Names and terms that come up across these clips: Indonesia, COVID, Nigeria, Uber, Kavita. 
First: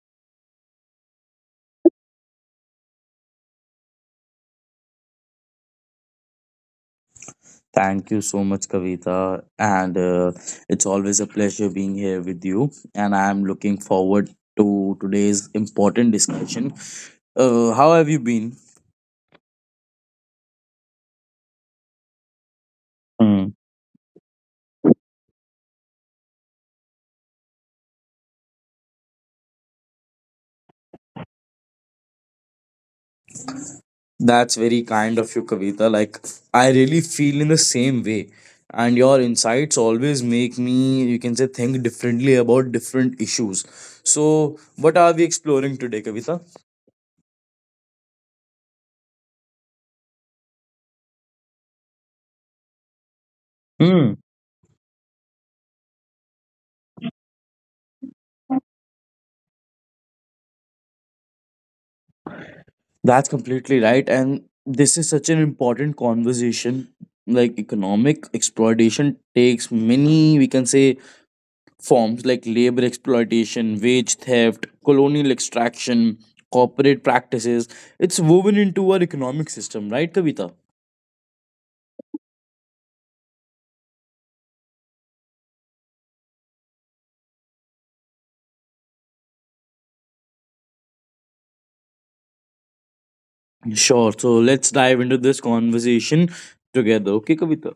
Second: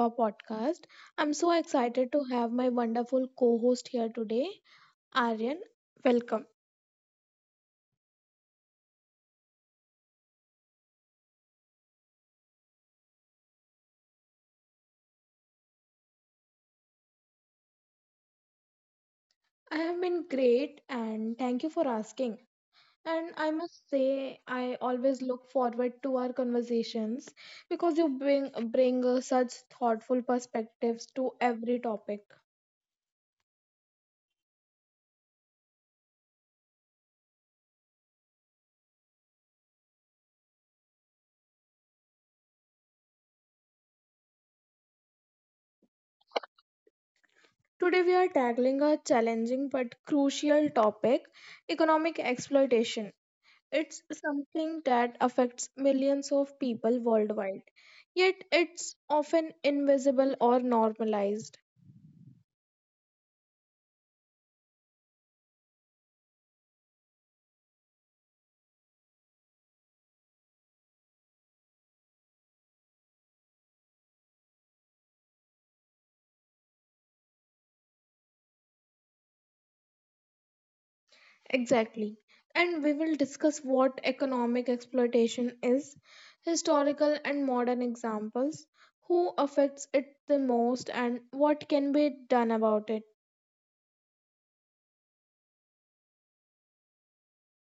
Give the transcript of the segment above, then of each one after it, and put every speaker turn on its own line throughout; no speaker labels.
our podcast. I'm so excited to have my wonderful co host here today, Aryan. Welcome.
Thank you so much, Kavita. And It's always a pleasure being here with you. And I'm looking forward to today's important discussion. How have you been?
I have been great, and thank you for asking. And I
Hmm.
must say, I always look forward to our conversations because you bring such thoughtful perspectives to every topic.
That's very kind of you, Kavita. Like, I really feel in the same way. And your insights always make me, you can say, think differently about different issues. So, what are we exploring today, Kavita?
Today, we are tackling a challenging but crucial topic, economic exploitation. It's
Hmm.
something that affects millions of people worldwide, yet it's often invisible or normalized.
That's completely right. And this is such an important conversation. Like economic exploitation takes many, we can say, forms like labor exploitation, wage theft, colonial extraction, corporate practices. It's woven into our economic system, right, Kavita?
Exactly. And we will discuss what economic exploitation is, historical and modern examples, who affects it the most, and what can be done about it.
Sure. So let's dive into this conversation together. Okay, Kavita?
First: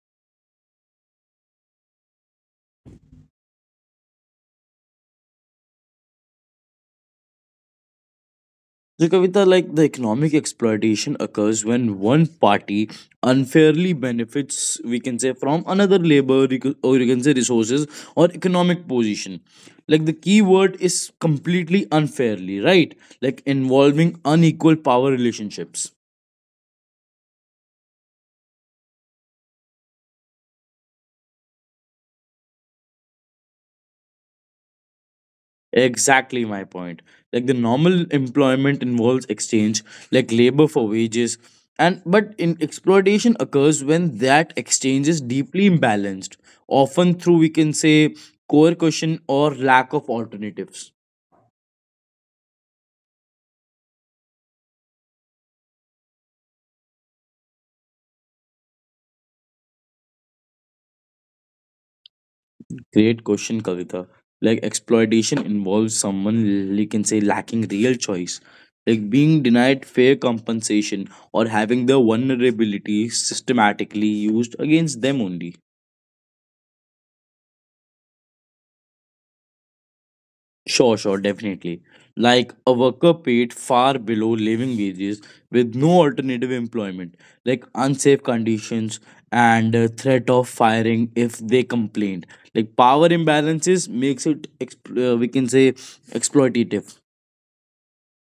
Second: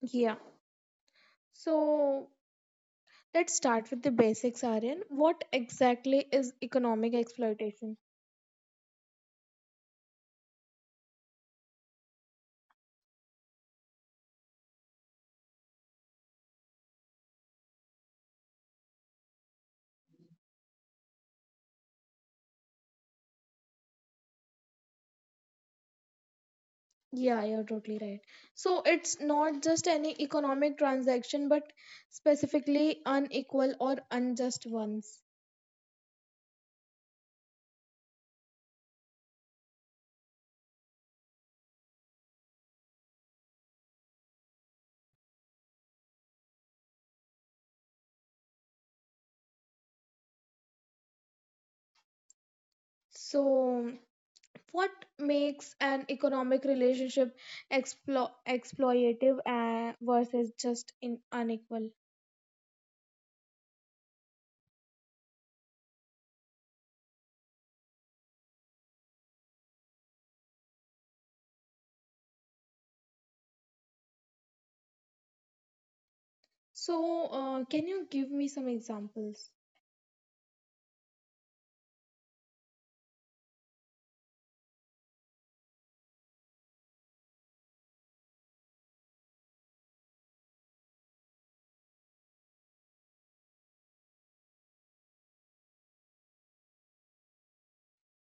Yeah. So let's start with the basics, Aryan. What exactly is economic exploitation?
So, Kavita, like the economic exploitation occurs when one party unfairly benefits, we can say, from another labor or you can say resources or economic position. Like the key word is completely unfairly, right? Like involving unequal power relationships.
Yeah, you're totally right. So it's not just any economic transaction, but specifically unequal or unjust ones.
Exactly my point. Like the normal employment involves exchange, like labor for wages, and but in exploitation occurs when that exchange is deeply imbalanced, often through we can say coercion or lack of alternatives.
So, what makes an economic relationship exploitative versus just in unequal?
Great question, Kavita. Like exploitation involves someone you can say lacking real choice, like being denied fair compensation or having their vulnerability systematically used against them only.
So, can you give me some examples?
Sure, definitely. Like a worker paid far below living wages with no alternative employment, like unsafe conditions and threat of firing if they complained. Like power imbalances makes it we can say exploitative.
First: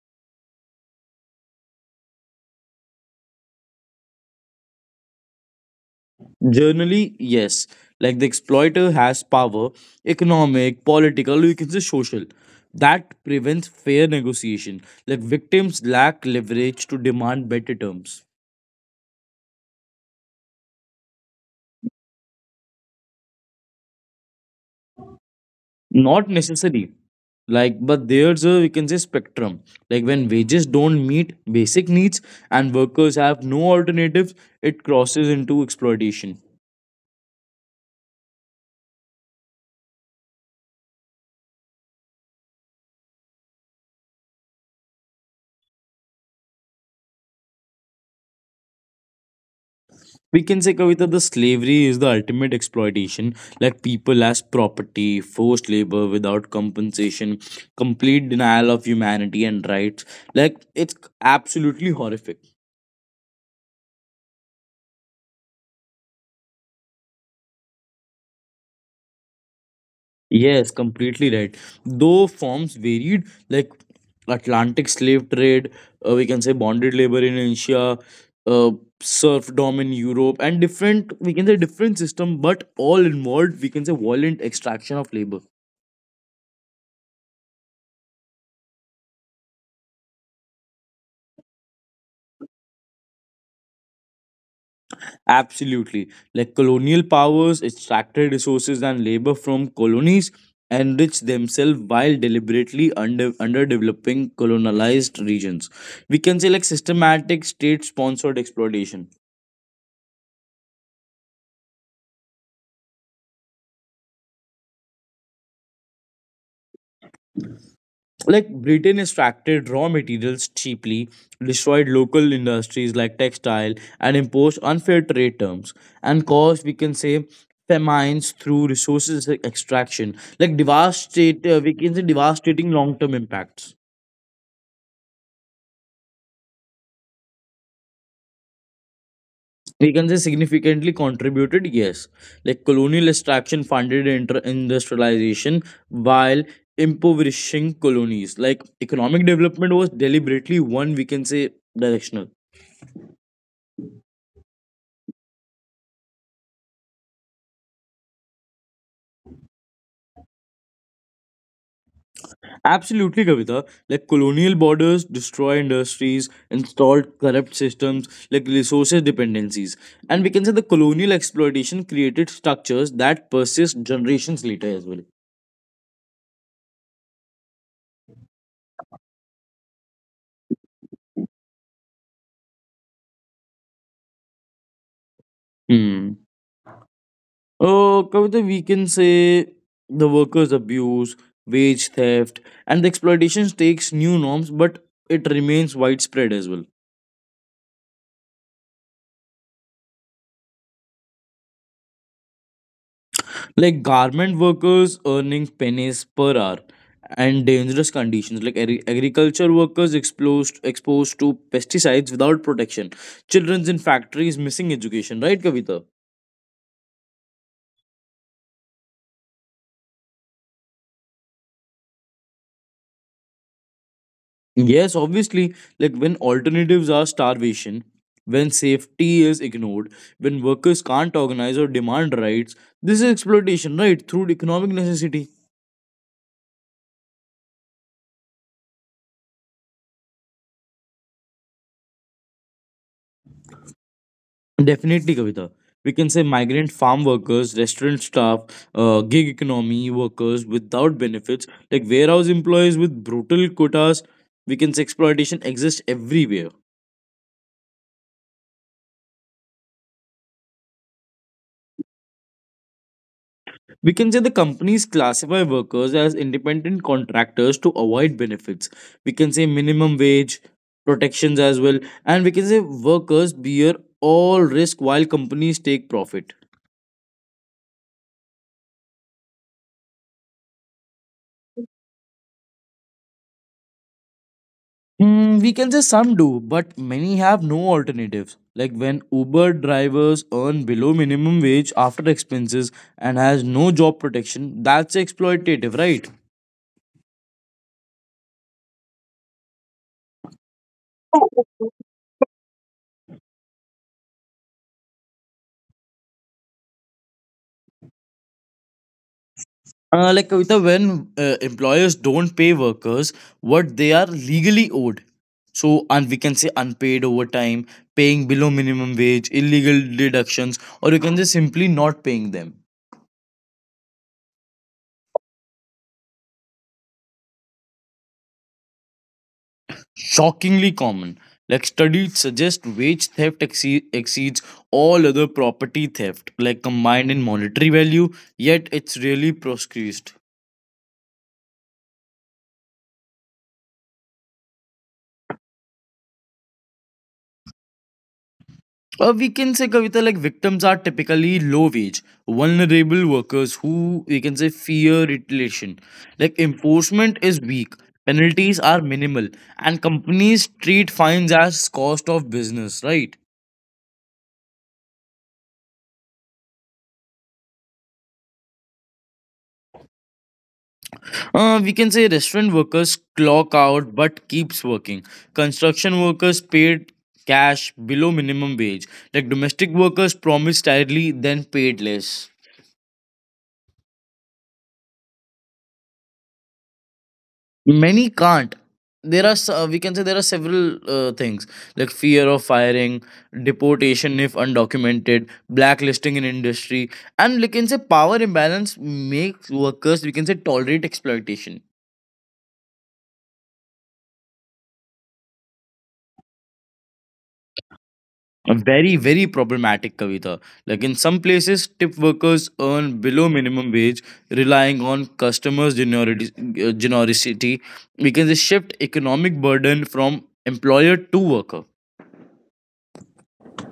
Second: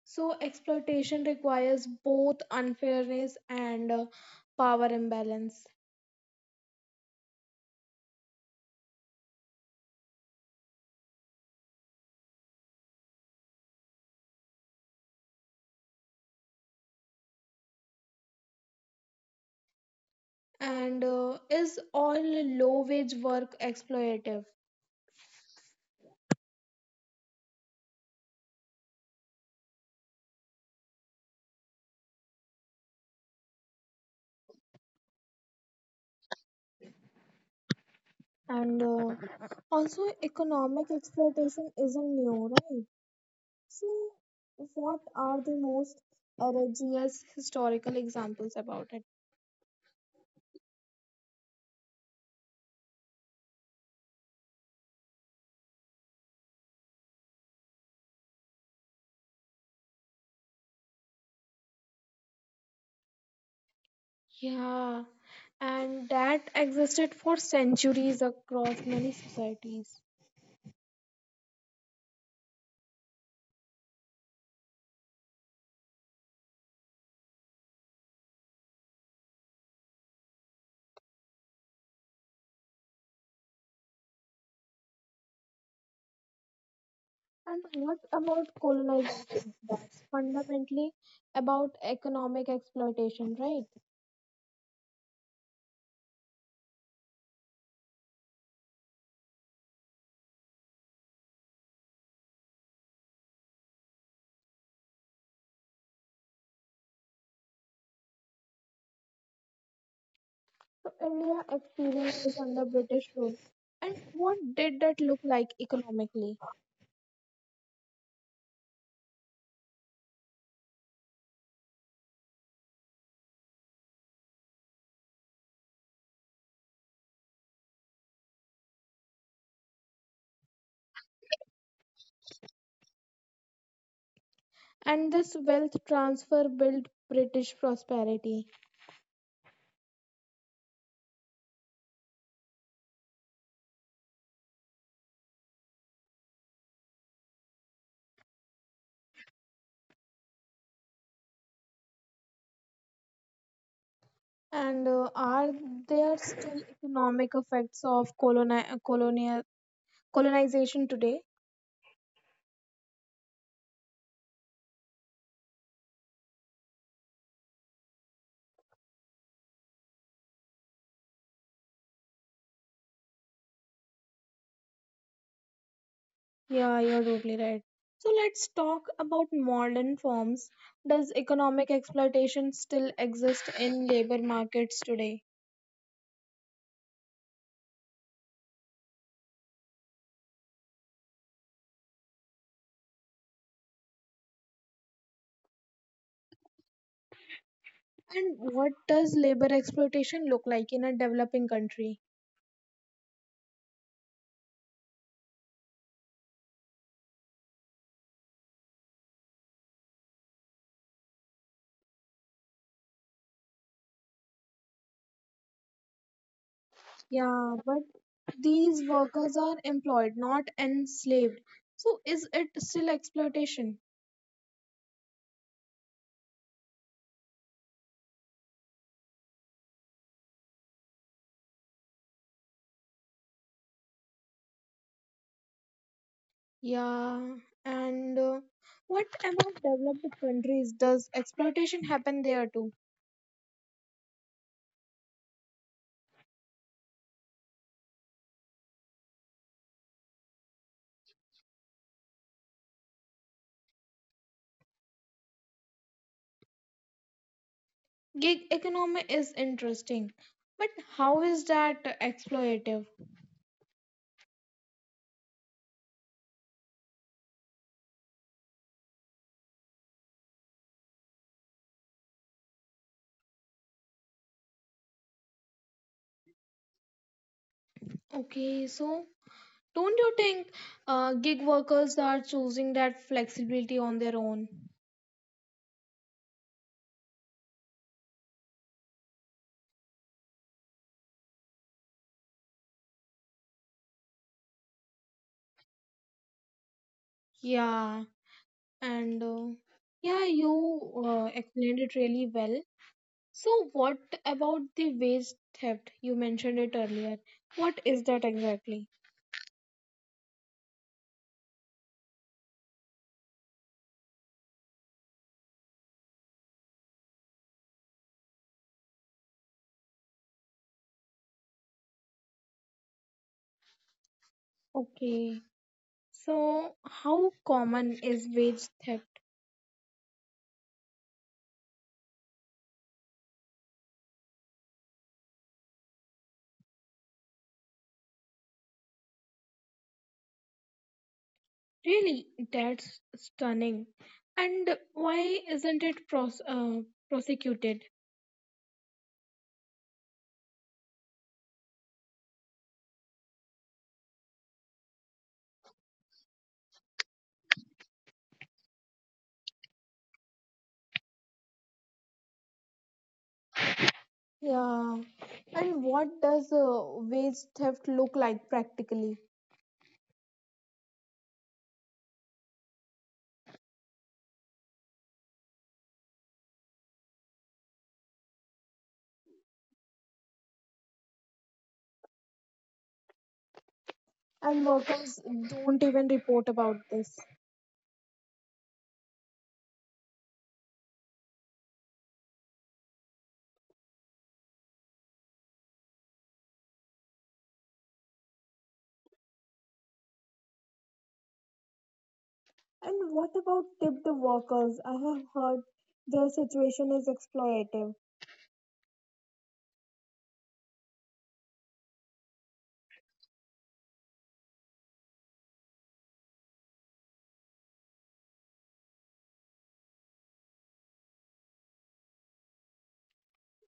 So, exploitation requires both unfairness and power imbalance.
Generally, yes. Like the exploiter has power, economic, political, you can say social. That prevents fair negotiation. Like victims lack leverage to demand better terms.
And is all low wage work exploitative?
Not necessary. Like, but there's a we can say spectrum. Like when wages don't meet basic needs and workers have no alternatives, it crosses into exploitation.
And also economic exploitation isn't new, right? So what are the most egregious historical examples about it?
We can say Kavita, the slavery is the ultimate exploitation. Like people as property, forced labor without compensation, complete denial of humanity and rights. Like it's absolutely horrific.
Yeah, and that existed for centuries across many societies.
Yes, completely right. Though forms varied, like Atlantic slave trade, we can say bonded labor in Asia, uh, serfdom in Europe, and different, we can say different system, but all involved, we can say violent extraction of labor.
And what about colonization? That's fundamentally about economic exploitation, right?
Absolutely. Like colonial powers extracted resources and labor from colonies, enriched themselves while deliberately underdeveloping colonized regions. We can say like systematic state-sponsored exploitation.
So India experience is under British rule. And what did that look like economically?
Like Britain extracted raw materials cheaply, destroyed local industries like textile, and imposed unfair trade terms and caused we can say famines through resources extraction, like devastate we can say devastating long-term impacts.
And this wealth transfer built British prosperity.
We can say significantly contributed, yes. Like colonial extraction funded industrialization while impoverishing colonies. Like economic development was deliberately one, we can say, directional.
And are there still economic effects of coloni- colonial colonization today?
Absolutely, Kavita. Like colonial borders, destroy industries, installed corrupt systems, like resources dependencies. And we can say the colonial exploitation created structures that persist generations later as well.
Yeah, you're totally right. So let's talk about modern forms. Does economic exploitation still exist in labor markets today?
Hmm. Kavita, we can say the workers' abuse, wage theft, and the exploitation takes new norms, but it remains widespread as well.
And what does labor exploitation look like in a developing country?
Like garment workers earning pennies per hour and dangerous conditions, like agriculture workers exposed to pesticides without protection, children's in factories missing education, right Kavita?
Yeah, but these workers are employed, not enslaved. So is it still exploitation?
Yes, obviously. Like when alternatives are starvation, when safety is ignored, when workers can't organize or demand rights, this is exploitation, right, through economic necessity.
Yeah, and what about developed countries? Does exploitation happen there too?
Definitely, Kavita. We can say migrant farm workers, restaurant staff, gig economy workers without benefits, like warehouse employees with brutal quotas. We can say exploitation exists everywhere.
Gig economy is interesting, but how is that exploitative?
We can say the companies classify workers as independent contractors to avoid benefits. We can say minimum wage protections as well. And we can say workers bear all risk while companies take profit.
Okay, so don't you think gig workers are choosing that flexibility on their own?
We can say some do, but many have no alternatives. Like when Uber drivers earn below minimum wage after expenses and has no job protection, that's exploitative, right?
Yeah, and yeah, you explained it really well. So what about the waste theft? You mentioned it earlier. What is that exactly?
Like Kavita, when employers don't pay workers what they are legally owed, so and we can say unpaid overtime, paying below minimum wage, illegal deductions, or you can say simply not paying them.
Okay. So how common is wage theft?
Shockingly common. Like studies suggest wage theft exceeds all other property theft, like combined in monetary value, yet it's really proscribed.
Really, that's stunning. And why isn't it prosecuted?
We can say Kavita, like victims are typically low wage, vulnerable workers who we can say fear retaliation. Like enforcement is weak, penalties are minimal, and companies treat fines as cost of business, right?
Yeah. And what does wage theft look like practically?
We can say restaurant workers clock out but keeps working. Construction workers paid cash below minimum wage. Like domestic workers promised hourly then paid less.
And workers don't even report about this.
Many can't. We can say there are several things like fear of firing, deportation if undocumented, blacklisting in industry, and we can say power imbalance makes workers we can say tolerate exploitation.
And what about tipped workers? I have heard their situation is exploitative.
A very, very problematic, Kavita. Like in some places, tip workers earn below minimum wage, relying on customers' generosity. We can just shift economic burden from employer to worker.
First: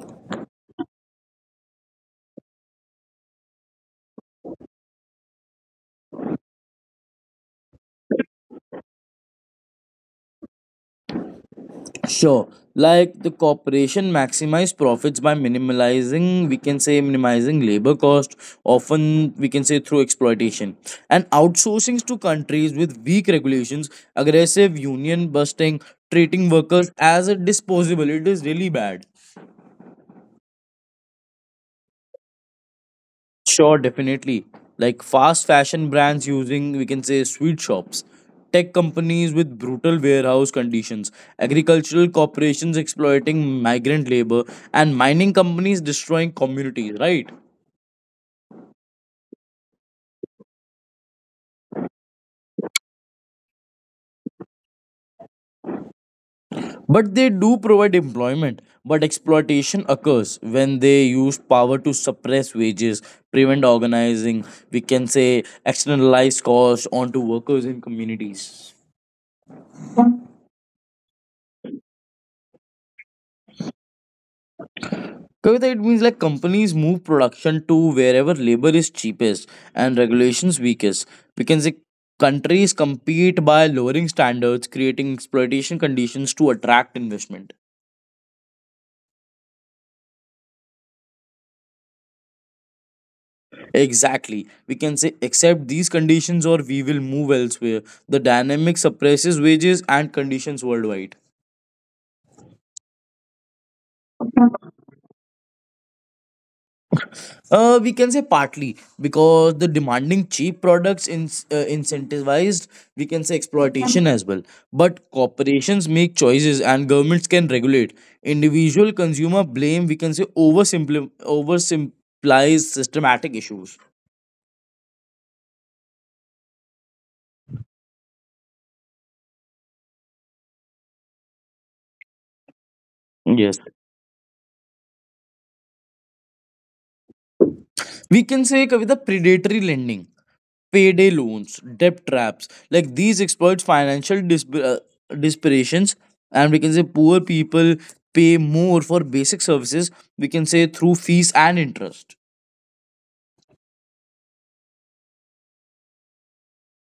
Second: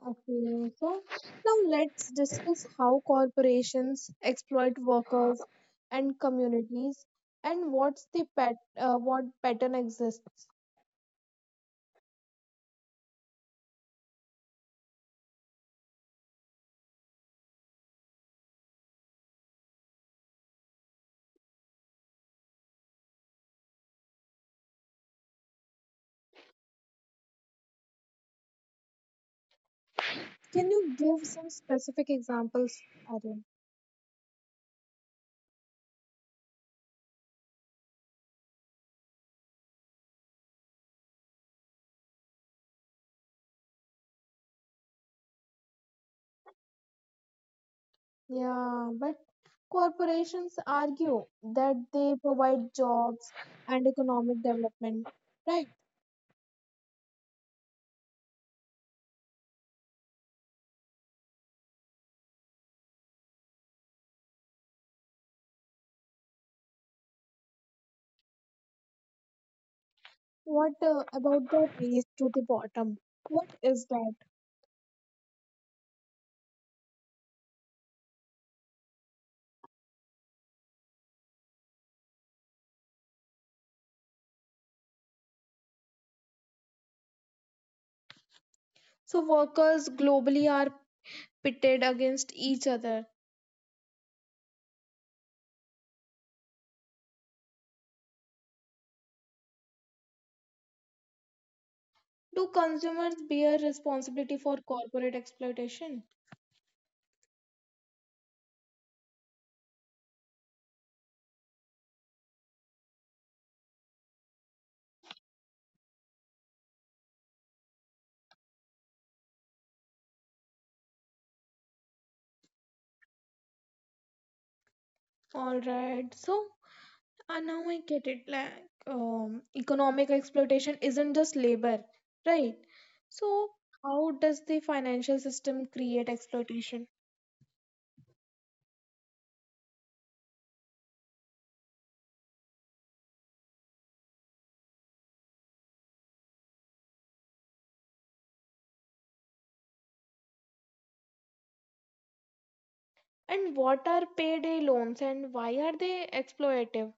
Okay, so now let's discuss how corporations exploit workers and communities and what pattern exists.
Sure. Like the corporation maximize profits by we can say minimizing labor cost, often we can say through exploitation. And outsourcing to countries with weak regulations, aggressive union busting, treating workers as a disposable, it is really bad.
Can you give some specific examples, Aryan?
Sure, definitely. Like fast fashion brands using, we can say, sweet shops, tech companies with brutal warehouse conditions, agricultural corporations exploiting migrant labor, and mining companies destroying communities, right?
Yeah, but corporations argue that they provide jobs and economic development, right?
But they do provide employment. But exploitation occurs when they use power to suppress wages, prevent organizing, we can say externalize costs onto workers in communities.
What about the race to the bottom? What is that?
Kavita, it means like companies move production to wherever labor is cheapest and regulations weakest. We can say countries compete by lowering standards, creating exploitation conditions to attract investment.
So workers globally are pitted against each other.
Exactly. We can say accept these conditions or we will move elsewhere. The dynamic suppresses wages and conditions worldwide.
Do consumers bear responsibility for corporate exploitation?
We can say partly because the demanding cheap products incentivized, we can say exploitation as well. But corporations make choices and governments can regulate. Individual consumer blame, we can say, oversimplifies systematic issues.
All right, so now I get it. Like, economic exploitation isn't just labor, right? So,
Yes.
how does the financial system create exploitation?
We can say, Kavita, predatory lending, payday loans, debt traps. Like these exploit financial disparitions, and we can say poor people pay more for basic services. We can say through fees and interest.
And what are payday loans and why are they exploitative?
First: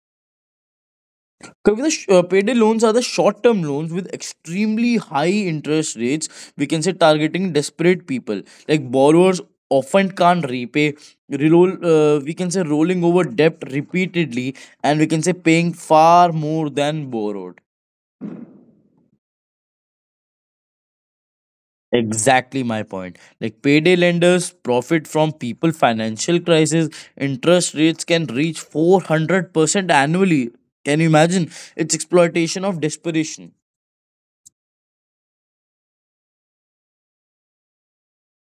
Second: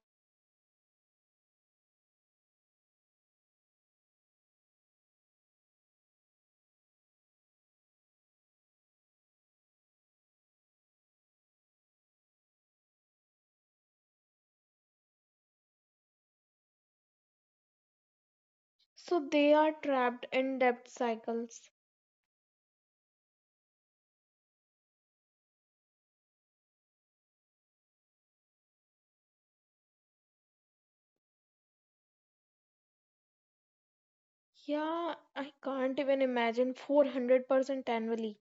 Kavita, payday loans are the short-term loans with extremely high interest rates. We can say targeting desperate people, like borrowers often can't repay. We can say rolling over debt repeatedly, and we can say paying far more than borrowed.
So, they are trapped in debt cycles.
Exactly my point. Like payday lenders profit from people financial crisis. Interest rates can reach 400% annually. Can you imagine? It's exploitation of desperation.
Yeah, I can't even imagine 400% annually.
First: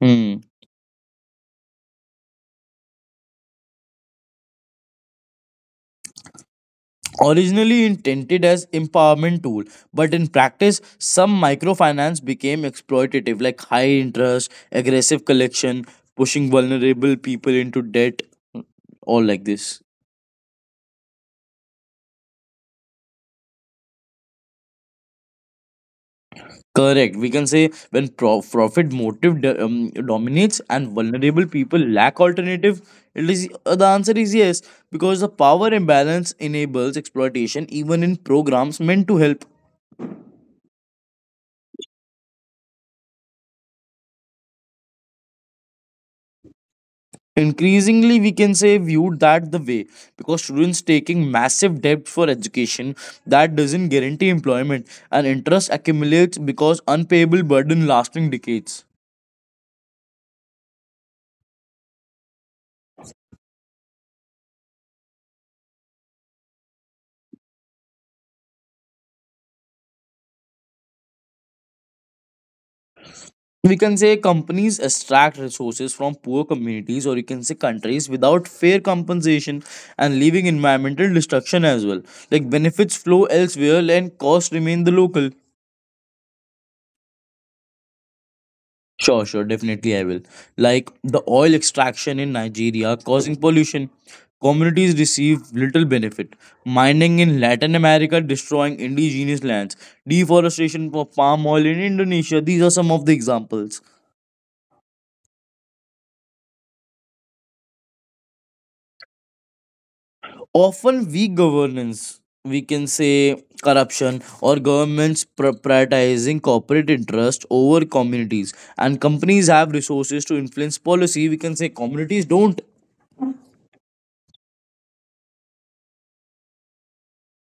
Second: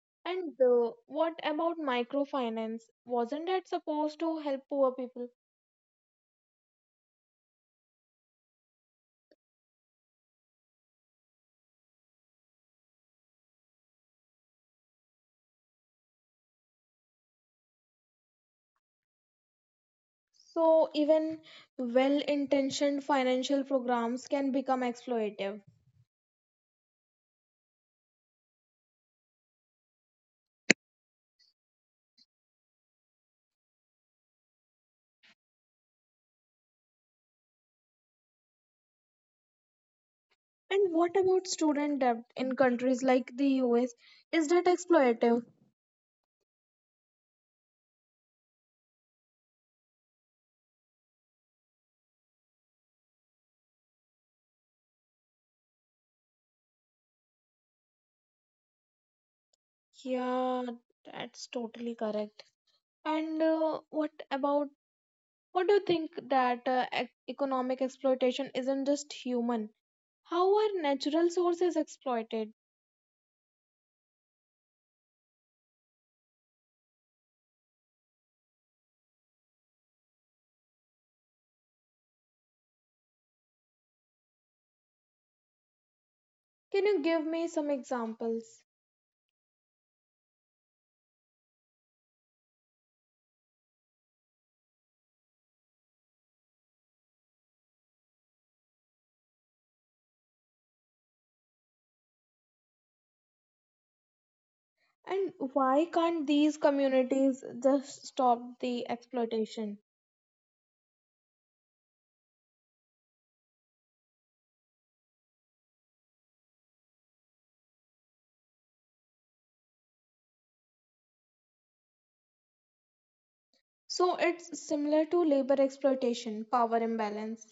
Hmm.
And what about microfinance? Wasn't that supposed to help poor people?
Originally intended as empowerment tool, but in practice, some microfinance became exploitative, like high interest, aggressive collection, pushing vulnerable people into debt, all like this.
So even well-intentioned financial programs can become exploitative.
Correct. We can say when profit motive dominates and vulnerable people lack alternative, it is the answer is yes, because the power imbalance enables exploitation even in programs meant to help.
And what about student debt in countries like the US? Is that exploitative?
Increasingly, we can say viewed that the way, because students taking massive debt for education that doesn't guarantee employment and interest accumulates because unpayable burden lasting decades.
Yeah, that's totally correct. And what about what do you think that economic exploitation isn't just human? How are natural sources exploited?
We can say companies extract resources from poor communities or you can say countries without fair compensation and leaving environmental destruction as well. Like benefits flow elsewhere and costs remain the local.
Can you give me some examples?
Sure, definitely, I will. Like the oil extraction in Nigeria causing pollution, communities receive little benefit, mining in Latin America destroying indigenous lands, deforestation for palm oil in Indonesia, these are some of the examples.
And why can't these communities just stop the exploitation?
Often weak governance, we can say corruption, or governments prioritizing corporate interest over communities, and companies have resources to influence policy. We can say communities don't.
So it's similar to labor exploitation, power imbalance.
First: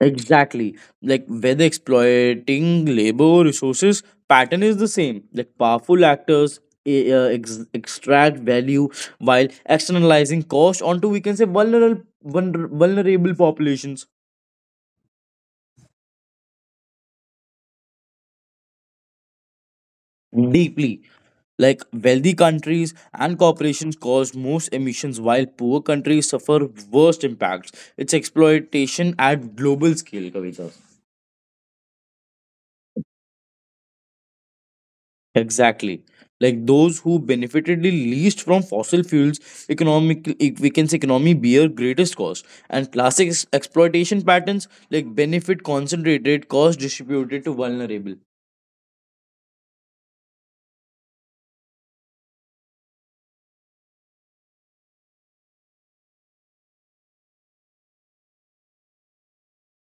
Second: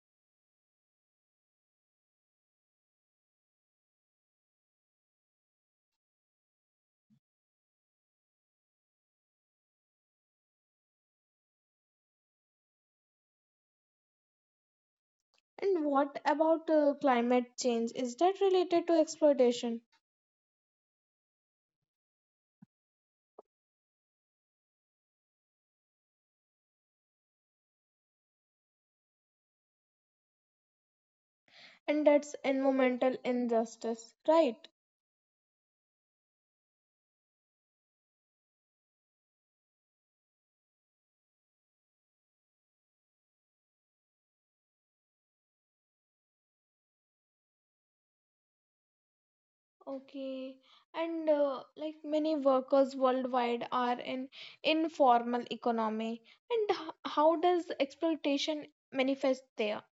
Exactly. Like whether exploiting labor or resources, pattern is the same. Like powerful actors extract value while externalizing cost onto we can say vulnerable populations.
And what about climate change? Is that related to exploitation?
Deeply. Like wealthy countries and corporations cause most emissions while poor countries suffer worst impacts. It's exploitation at global scale, Kavita.
And that's environmental injustice, right?
Exactly. Like those who benefited the least from fossil fuels, we can say economy bear greatest cost. And classic exploitation patterns, like benefit concentrated, cost distributed to vulnerable.
Okay. And like many workers worldwide are in informal economy. And how does exploitation manifest there?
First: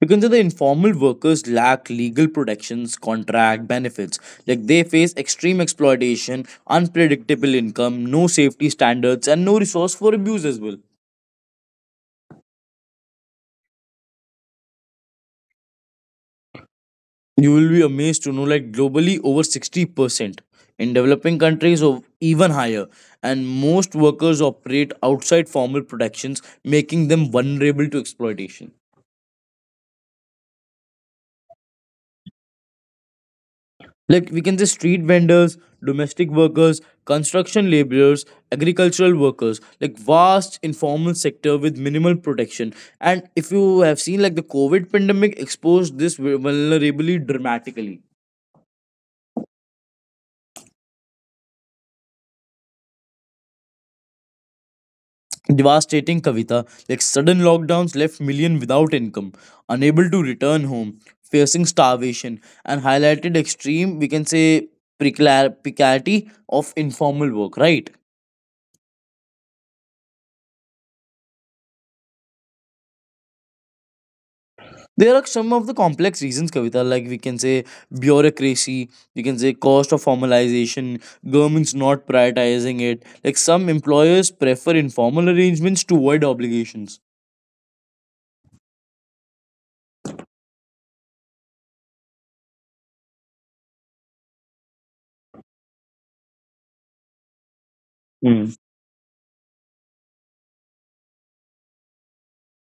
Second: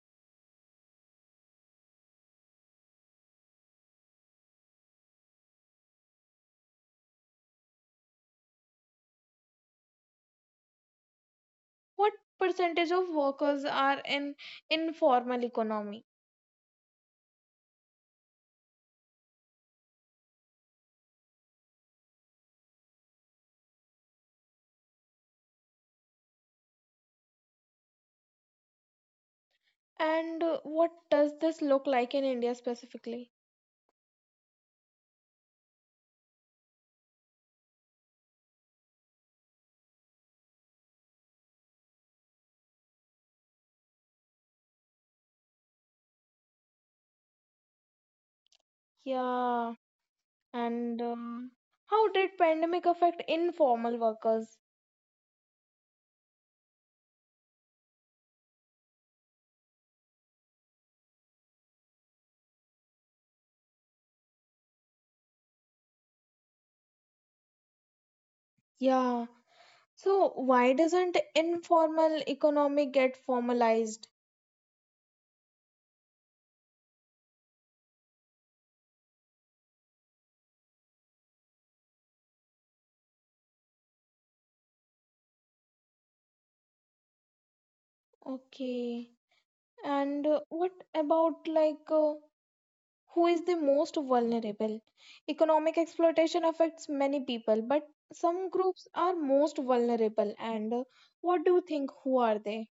Because the informal workers lack legal protections, contract benefits. Like they face extreme exploitation, unpredictable income, no safety standards, and no resource for abuse as well.
What percentage of workers are in informal economy?
You will be amazed to know, like globally, over 60%. In developing countries, of even higher. And most workers operate outside formal protections, making them vulnerable to exploitation.
And what does this look like in India specifically?
Like we can say street vendors, domestic workers, construction laborers, agricultural workers, like vast informal sector with minimal protection. And if you have seen, like the COVID pandemic exposed this vulnerability dramatically.
Yeah, and how did pandemic affect informal workers?
Devastating, Kavita. Like sudden lockdowns left million without income, unable to return home, facing starvation, and highlighted extreme we can say precarity of informal work, right?
Yeah, so why doesn't informal economy get formalized?
There are some of the complex reasons, Kavita, like we can say bureaucracy, we can say cost of formalization, governments not prioritizing it. Like some employers prefer informal arrangements to avoid obligations.
Okay, and what about who is the most vulnerable. Economic exploitation affects many people, but
Mm.
some groups are most vulnerable. And what do you think? Who are they?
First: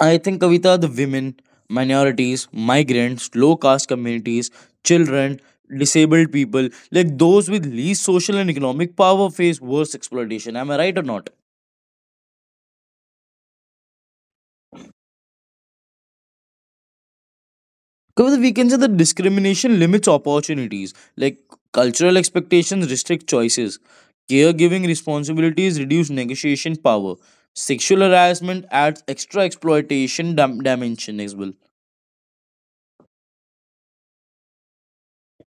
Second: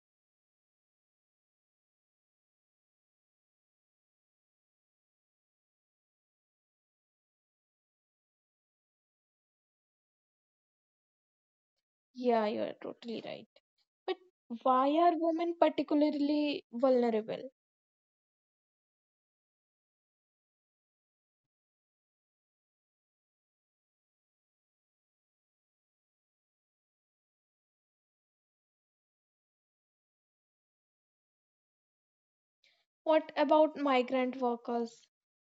I think Kavita, the women, minorities, migrants, low caste communities, children, disabled people, like those with least social and economic power face worse exploitation. Am I right or not?
Yeah, you are totally right. But why are women particularly vulnerable?
Because we can say that discrimination limits opportunities, like cultural expectations restrict choices, caregiving responsibilities reduce negotiation power, sexual harassment adds extra exploitation dimension as well.
What about migrant workers?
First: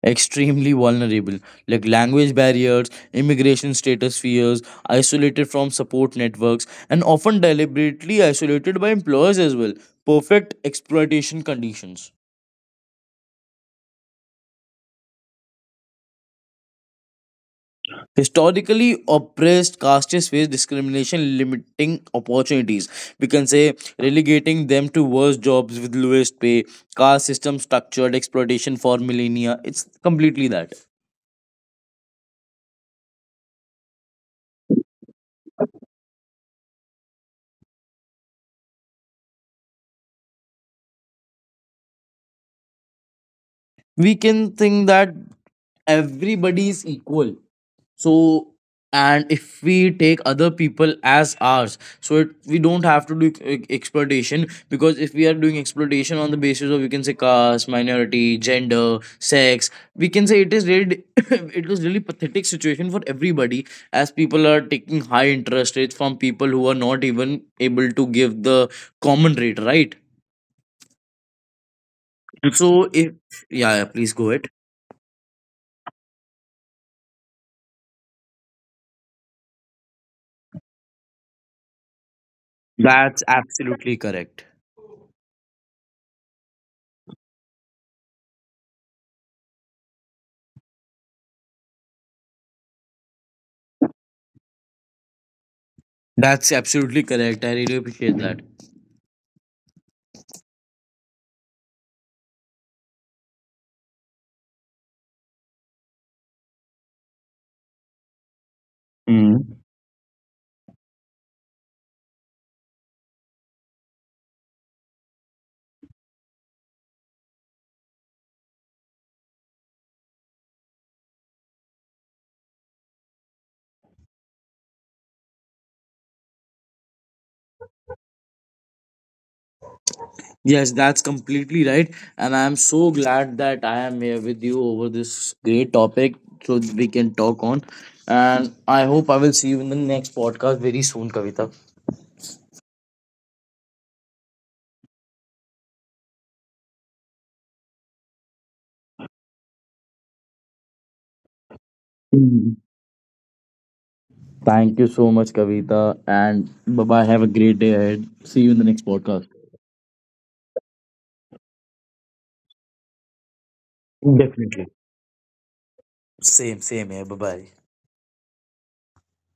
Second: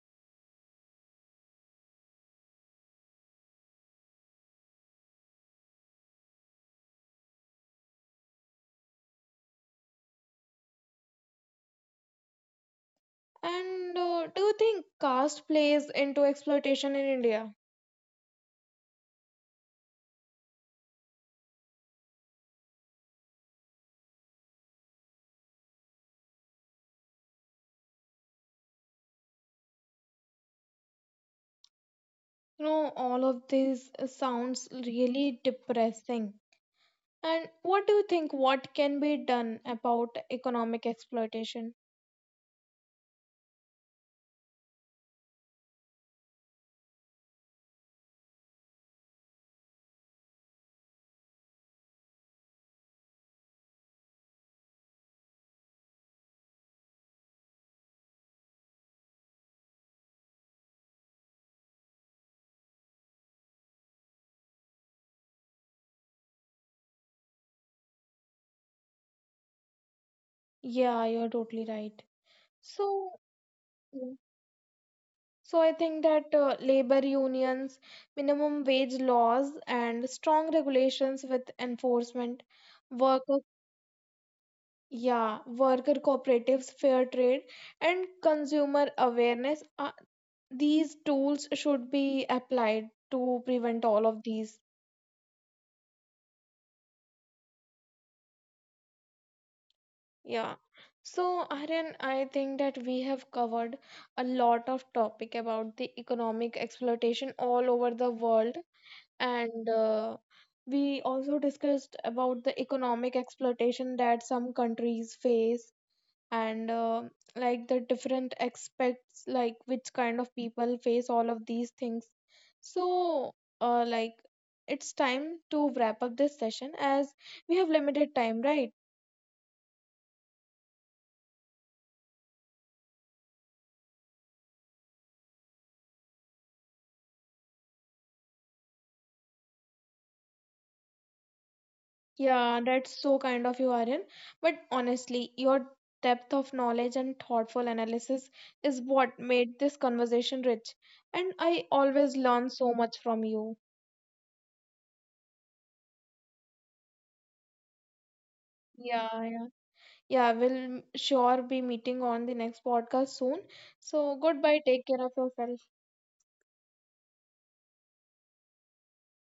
Extremely vulnerable, like language barriers, immigration status fears, isolated from support networks, and often deliberately isolated by employers as well. Perfect exploitation conditions.
And do you think caste plays into exploitation in India?
Historically oppressed castes face discrimination, limiting opportunities. We can say relegating them to worse jobs with lowest pay, caste system structured exploitation for millennia. It's completely that.
You know, all of this sounds really depressing. And what do you think what can be done about economic exploitation?
We can think that everybody is equal, so and if we take other people as ours so it, we don't have to do exploitation, because if we are doing exploitation on the basis of we can say caste, minority, gender, sex, we can say it is really it was really pathetic situation for everybody, as people are taking high interest rates from people who are not even able to give the common rate, right?
Yeah, you're totally right.
So if,
So,
yeah, yeah,
yeah.
please go ahead.
So I think that labor unions, minimum wage laws, and strong regulations with enforcement,
That's
worker,
absolutely correct.
yeah, worker cooperatives, fair trade, and consumer awareness, these tools should be applied to prevent all of these.
That's absolutely correct. I really appreciate
Yeah. So, Aryan, I think that we have covered a lot of topic about the economic exploitation all over the world,
that.
and we also discussed about the economic exploitation that some countries face, and like the different aspects, like which kind of people face all of these things. So, like it's time to wrap up this session as we have limited time, right?
Yes, that's completely right. And I'm so glad that I am here with you over this great topic so we can talk on. And I hope I will see you in the next podcast very soon, Kavita.
Yeah, that's so kind of you, Aryan. But honestly, your depth of knowledge and thoughtful analysis is what made this conversation rich. And I always learn
Mhm.
so much from you.
Thank you so much, Kavita. And bye bye. Have a great day ahead. See you in the next
Yeah,
podcast.
yeah. Yeah, we'll sure be meeting on the next podcast soon. So goodbye.
Definitely.
Take care of yourself.
Same here. Bye bye.